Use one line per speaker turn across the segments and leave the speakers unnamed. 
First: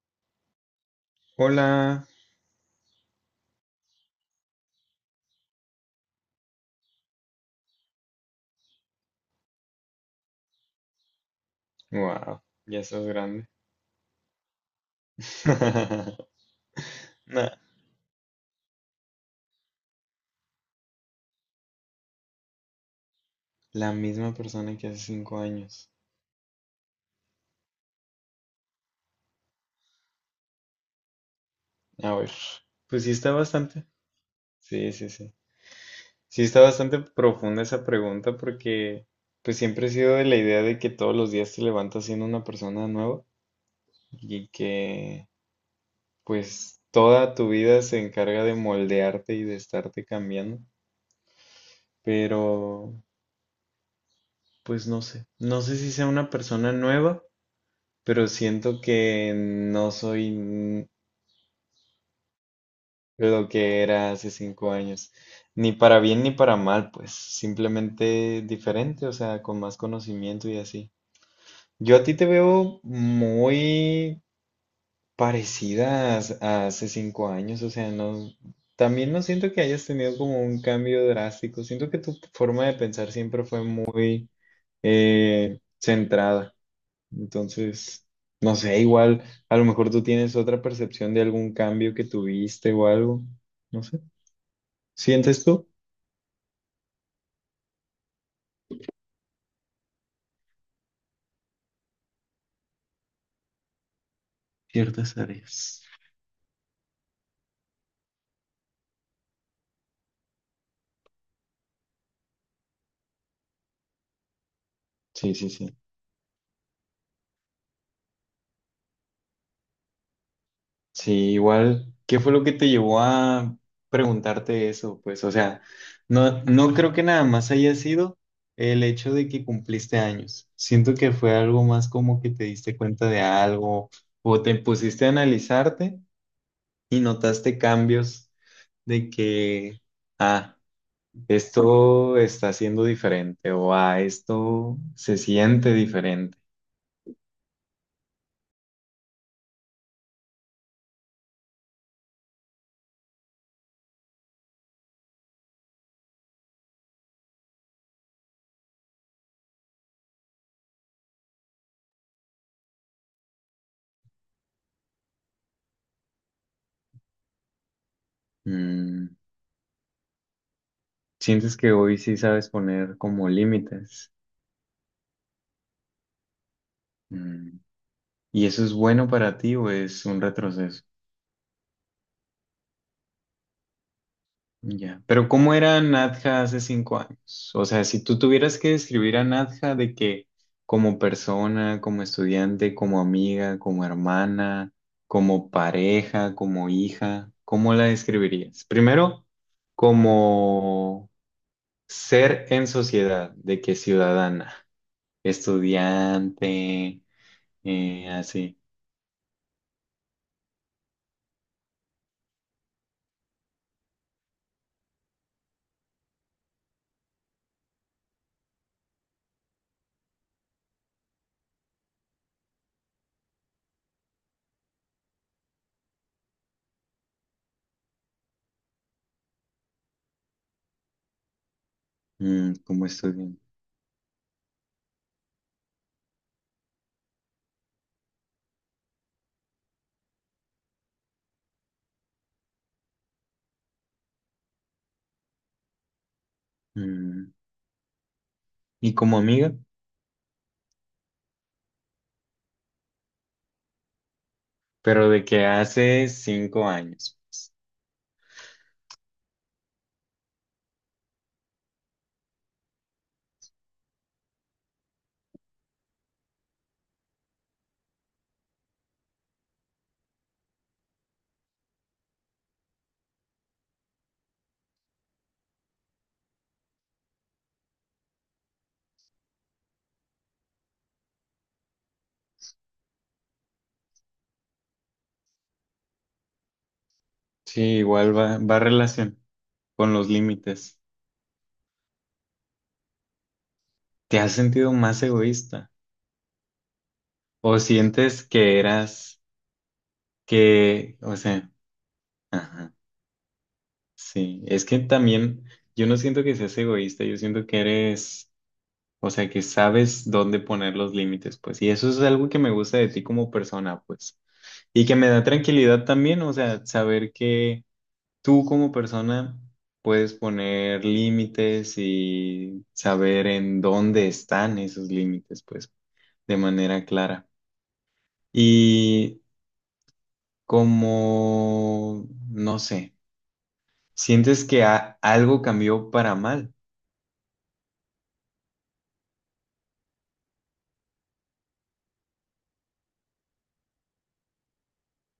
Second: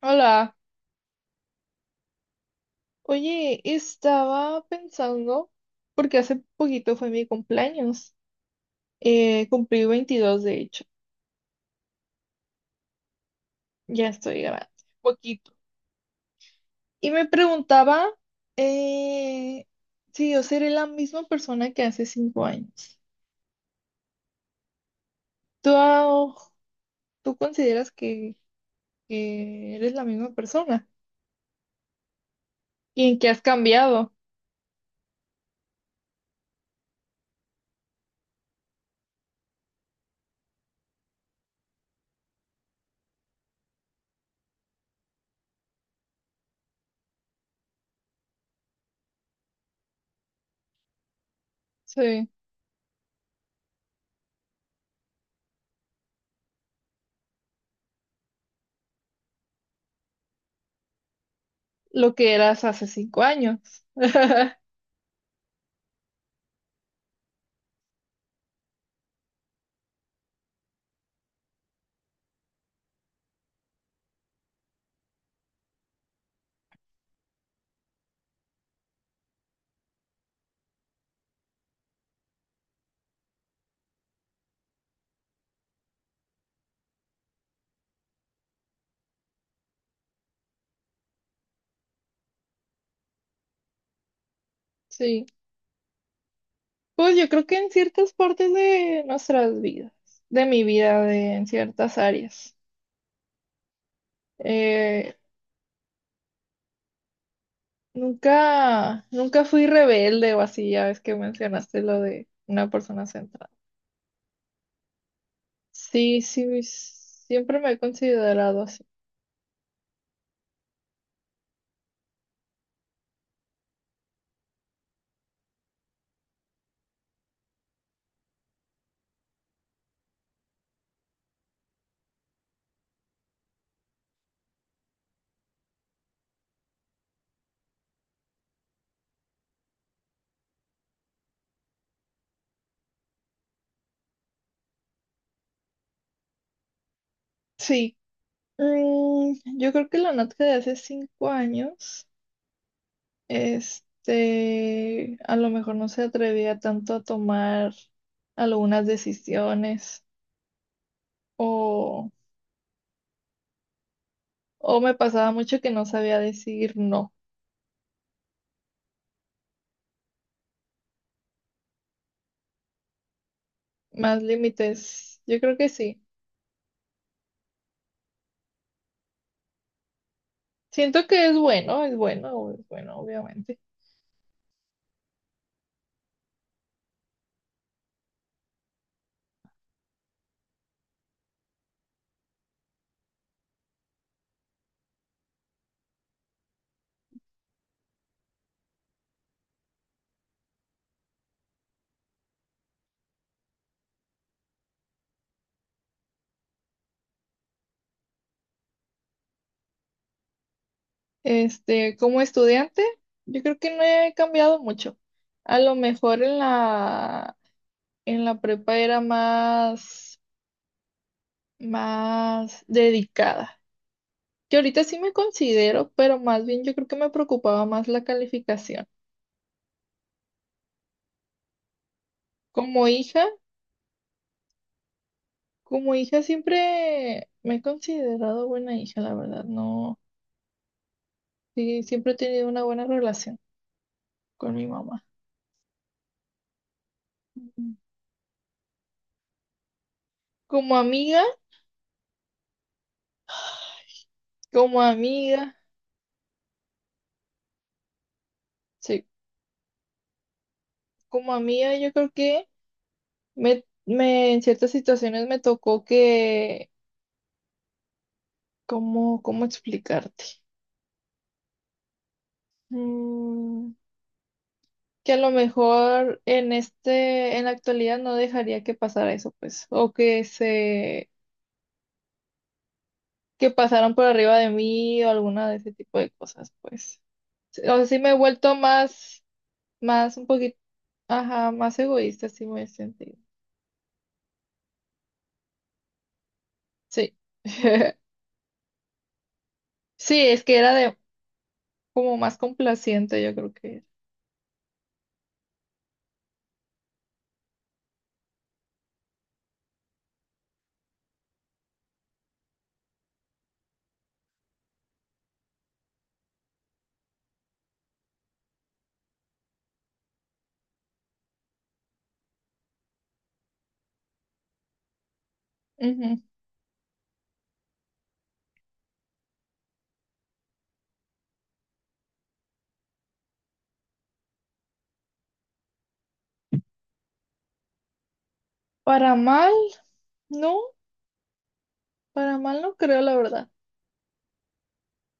Hola,
Hola.
oye, estaba pensando, porque hace poquito fue mi cumpleaños, cumplí 22 de hecho,
Wow, ya estás grande.
ya estoy grande, poquito. Y me
Nah,
preguntaba eh, si yo seré la misma persona que hace 5 años.
la misma persona que hace cinco
¿Tú,
años.
ah, tú consideras que eres la misma persona?
A ver, pues
¿Y
sí
en qué
está
has
bastante.
cambiado?
Sí, sí, sí. Sí está bastante profunda esa pregunta porque pues siempre he sido de la idea de que todos los días te levantas siendo una persona nueva y que pues toda tu vida se encarga de moldearte y de estarte cambiando.
Sí,
Pero pues no sé. No sé si sea una persona nueva, pero siento que no soy
lo que eras hace 5
lo
años.
que era hace 5 años, ni para bien ni para mal, pues simplemente diferente, o sea, con más conocimiento y así. Yo a ti te veo muy parecida a hace 5 años, o sea, no, también no siento que hayas tenido como un cambio drástico, siento que tu forma de pensar siempre fue muy centrada. Entonces, no sé, igual, a lo mejor tú tienes otra percepción de algún cambio que tuviste o algo, no sé.
Sí.
¿Sientes tú?
Pues yo creo que en ciertas partes de nuestras vidas, de mi vida, en ciertas áreas. Eh,
Ciertas áreas.
nunca, nunca fui rebelde o así, ya ves que mencionaste lo de una persona centrada.
Sí, sí, sí.
Sí, sí, siempre me he considerado así.
Sí, igual, ¿qué fue lo que te llevó a preguntarte eso? Pues, o sea, no, no creo que nada más haya sido el hecho de que cumpliste años. Siento que fue algo más como que te diste cuenta de algo o te pusiste a analizarte y notaste cambios de que, ah. Esto está siendo diferente o a esto se siente diferente.
Sí, yo creo que la Natca de hace 5 años, este, a lo mejor no se atrevía tanto a tomar algunas decisiones. o... O me pasaba mucho que no sabía decir no.
Mm, Sientes que hoy sí sabes poner como límites.
Más límites, yo creo que sí.
Mm, y eso es bueno para ti o es un retroceso.
Siento que es bueno, es bueno, es bueno, obviamente.
Ya. Pero ¿cómo era Nadja hace 5 años? O sea, si tú tuvieras que describir a Nadja de que como persona, como estudiante, como amiga, como hermana, como pareja, como hija, ¿cómo la describirías? Primero como ser en sociedad, de que ciudadana, estudiante, así,
Este, como estudiante, yo creo que no he cambiado mucho. A lo mejor en la prepa era más dedicada. Que ahorita sí me considero, pero más bien yo creo que me preocupaba más la calificación.
como
Como hija,
estudiante,
Como hija siempre me he considerado buena hija, la verdad, no. Sí, siempre he tenido una buena relación con mi mamá.
mm,
Ujú.
y como amiga,
Como amiga, como
pero de que
amiga,
hace 5 años, pues.
sí, como amiga yo creo que me en ciertas situaciones me tocó que, ¿cómo explicarte? Mm, que a lo mejor en la actualidad no dejaría que pasara eso, pues, que pasaran por arriba de mí o alguna de ese tipo de cosas, pues.
Sí,
Sí, o sea, sí me he
igual va,
vuelto
va relación
más,
con los
un poquito,
límites.
ajá, más egoísta, sí me he sentido.
¿Te has sentido más egoísta?
Sí.
¿O sientes que eras,
Sí, es que era de
que, o sea,
como más
ajá,
complaciente, yo creo que
sí, es que también yo no siento que seas egoísta, yo siento que eres. O sea, que sabes dónde poner los límites, pues. Y eso es algo que me gusta de ti como persona, pues. Y que me da tranquilidad también, o sea, saber que tú como persona puedes poner límites y saber en dónde están esos límites, pues,
era. Ujú.
de manera clara. Y como, no sé, sientes que algo cambió para mal,
Para mal, no, para mal no creo, la verdad.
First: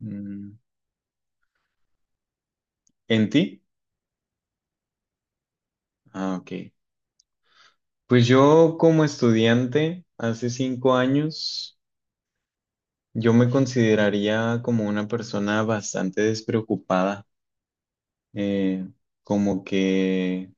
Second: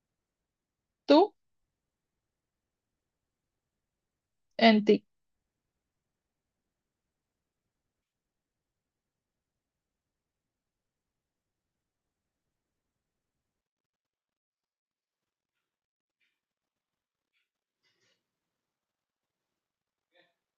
mm,
Tú
en ti.
en ti.
Ah, ok. Pues yo como estudiante hace 5 años, yo me consideraría como una persona bastante despreocupada, eh, como que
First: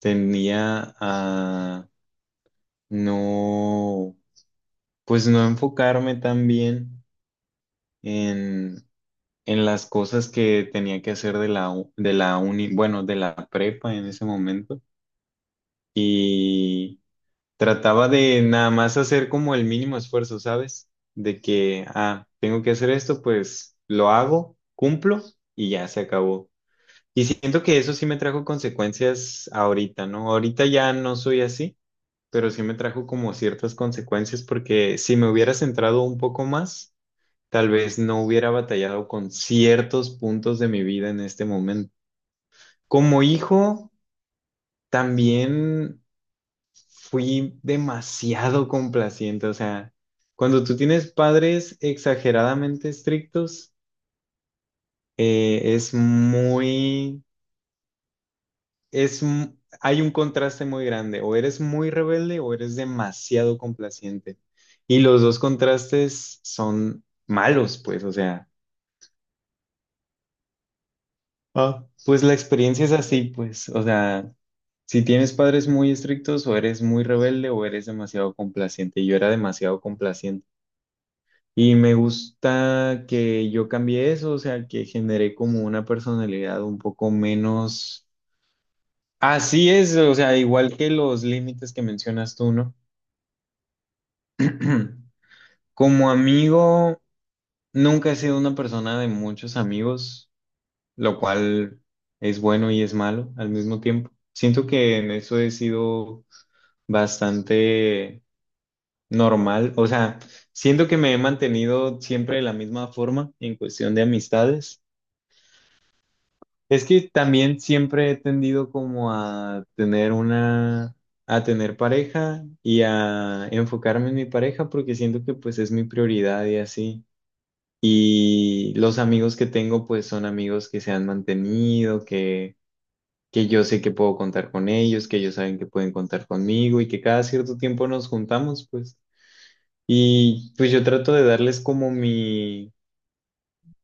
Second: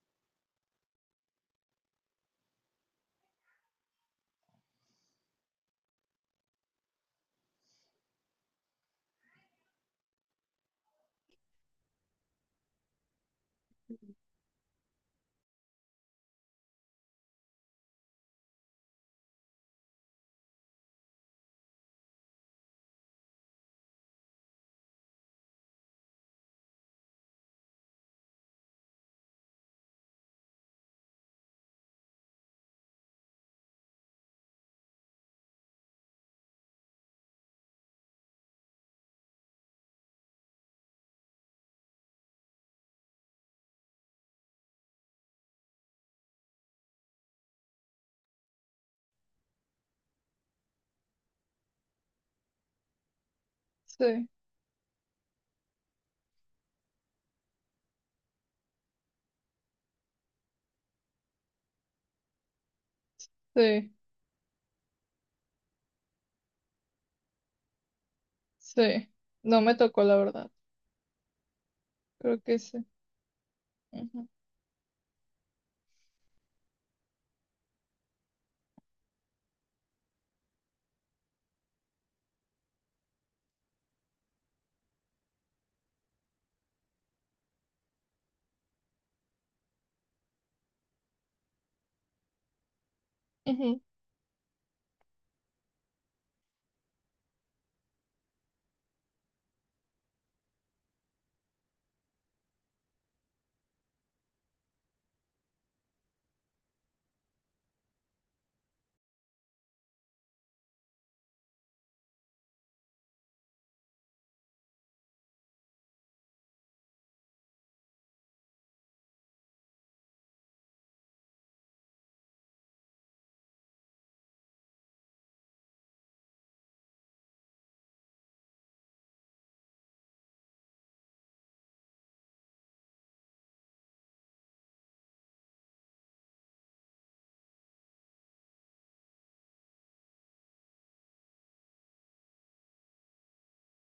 tendía a no, pues no enfocarme tan bien en, en las cosas que tenía que hacer de la uni, bueno, de la prepa en ese momento. Trataba de nada más hacer como el mínimo esfuerzo, ¿sabes? De que, tengo que hacer esto, pues lo hago, cumplo y ya se acabó. Y siento que eso sí me trajo consecuencias ahorita, ¿no? Ahorita ya no soy así, pero sí me trajo como ciertas consecuencias porque si me hubiera centrado un poco más, tal vez no hubiera batallado con ciertos puntos de mi vida en este momento. Como hijo, también, fui demasiado complaciente, o sea, cuando tú tienes padres exageradamente estrictos,
Sí,
es muy, es, m- hay un contraste muy grande, o eres muy rebelde o eres demasiado
sí,
complaciente. Y los dos contrastes son malos, pues, o sea,
sí. No me tocó, la verdad.
pues la
Creo que sí.
experiencia es así, pues, o
Ujú,
sea, si tienes padres muy estrictos, o eres muy rebelde o eres demasiado complaciente. Y yo era demasiado complaciente. Y me gusta que yo cambié eso, o sea, que generé como una personalidad un poco menos. Así es, o sea, igual que los límites que mencionas tú, ¿no?
ujú.
Como amigo, nunca he sido una persona de muchos amigos, lo cual es bueno y es malo al mismo tiempo. Siento que en eso he sido bastante normal, o sea, siento que me he mantenido siempre de la misma forma en cuestión de amistades. Es que también siempre he tendido como a tener una, a tener pareja y a enfocarme en mi pareja porque siento que pues es mi prioridad y así. Y los amigos que tengo pues son amigos que se han mantenido, que yo sé que puedo contar con ellos, que ellos saben que pueden contar conmigo y que cada cierto tiempo nos juntamos pues. Y pues yo trato de darles como mi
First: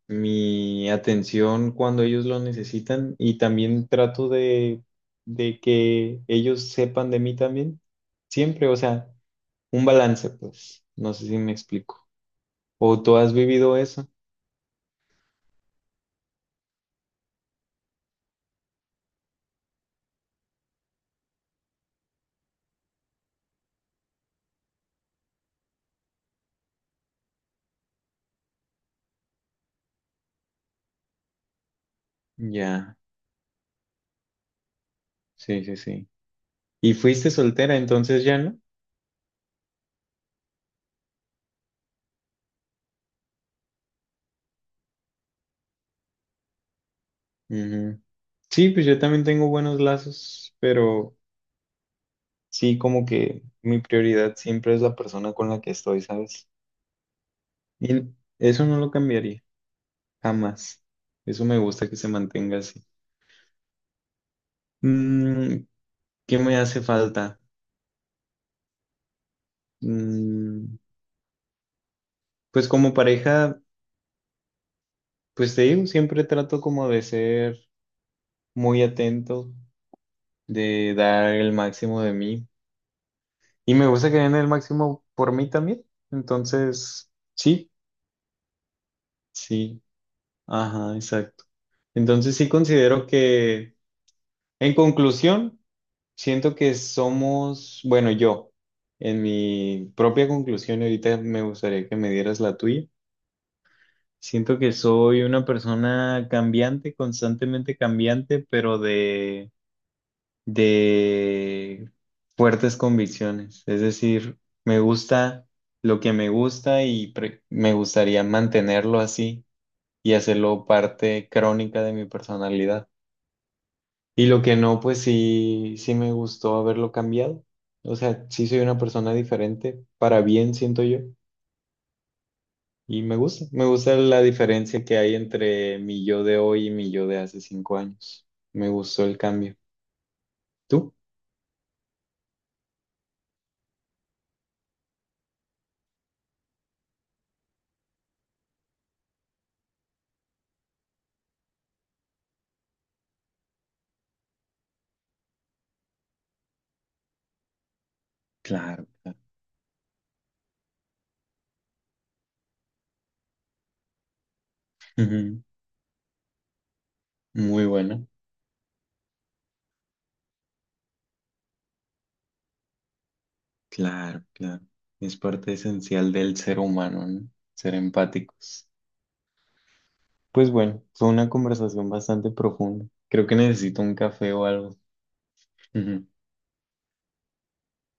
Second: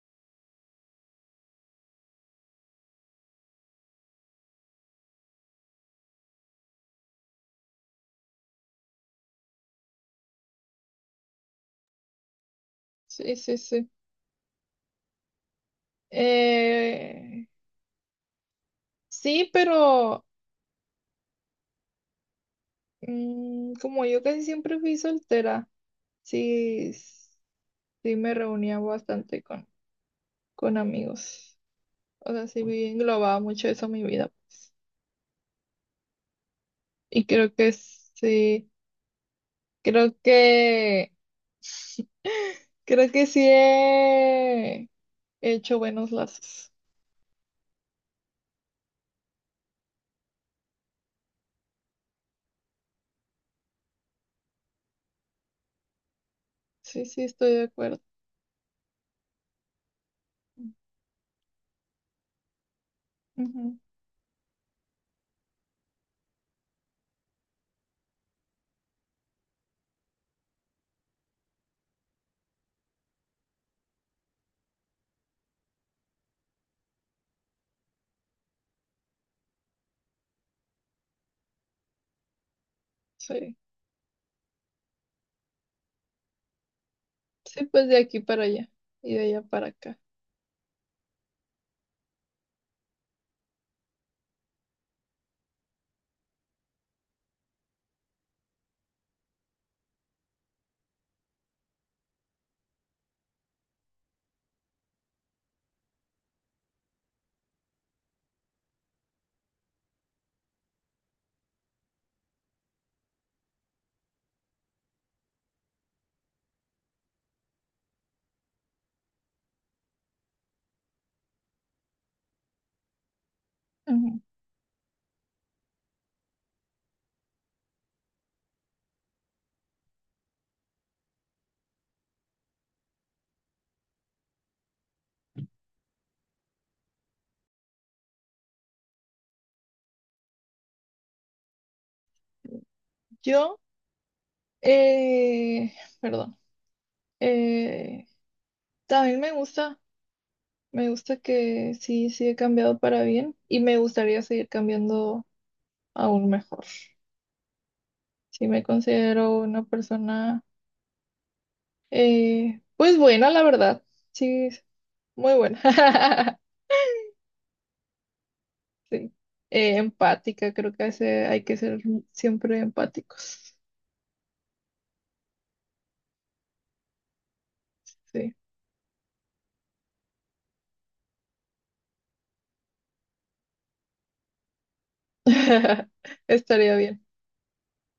mi atención cuando ellos lo necesitan y también trato de que ellos sepan de mí también, siempre, o sea, un balance, pues, no sé si me explico. ¿O tú has
Sí, sí,
vivido
sí.
eso?
Eh, sí, pero como yo casi siempre fui soltera, sí. Sí me reunía bastante con, amigos. O sea, sí
Ya,
englobaba mucho eso en mi vida, pues.
sí, sí, sí. ¿Y
Y
fuiste
creo que
soltera entonces ya, no?
sí, creo que, creo que sí he hecho buenos lazos.
Ujú. Sí, pues yo también tengo buenos lazos, pero sí, como que mi prioridad siempre es la persona con la que estoy, ¿sabes?
Sí, sí, estoy de acuerdo.
Y eso no lo cambiaría. Jamás. Eso me gusta que se mantenga así.
Ujú,
Mm, ¿Qué me hace falta? Mm, pues como pareja, pues te digo, siempre trato como de ser muy atento, de dar el máximo de mí.
sí.
Y me gusta que den el máximo por mí también. Entonces,
Sí,
sí,
pues de aquí para allá y de allá para
sí,
acá.
ajá, exacto. Entonces sí considero que, en conclusión, siento que somos, bueno, yo, en mi propia conclusión, y ahorita me gustaría que me dieras la tuya. Siento que soy una persona cambiante, constantemente cambiante, pero de fuertes convicciones. Es decir, me gusta lo que me gusta y me gustaría mantenerlo así y hacerlo parte crónica de mi personalidad.
Ujú.
Y lo que no, pues sí, sí me gustó haberlo cambiado. O sea, sí soy una persona diferente, para bien siento yo. Y me gusta la diferencia que hay entre mi yo de hoy y mi yo de hace 5 años. Me gustó el cambio. ¿Tú?
Yo, eh, perdón, eh, también me gusta, que sí, he cambiado para bien y me gustaría seguir cambiando aún mejor. Sí me
Claro, claro.
considero una persona, pues buena, la verdad. Sí, muy
Ujú.
buena.
Muy bueno.
Sí. Empática, creo que hay que ser siempre empáticos.
Claro, claro. Es parte esencial del ser humano, ¿no? Ser
Sí.
empáticos. Pues bueno, fue una conversación bastante profunda. Creo que necesito un café o algo.
Estaría bien.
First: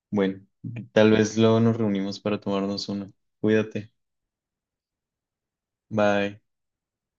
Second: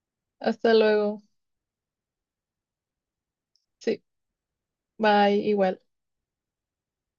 Bueno,
Hasta
tal
luego.
vez luego nos reunimos para tomarnos una. Cuídate.
Sí, bye, igual.
Bye.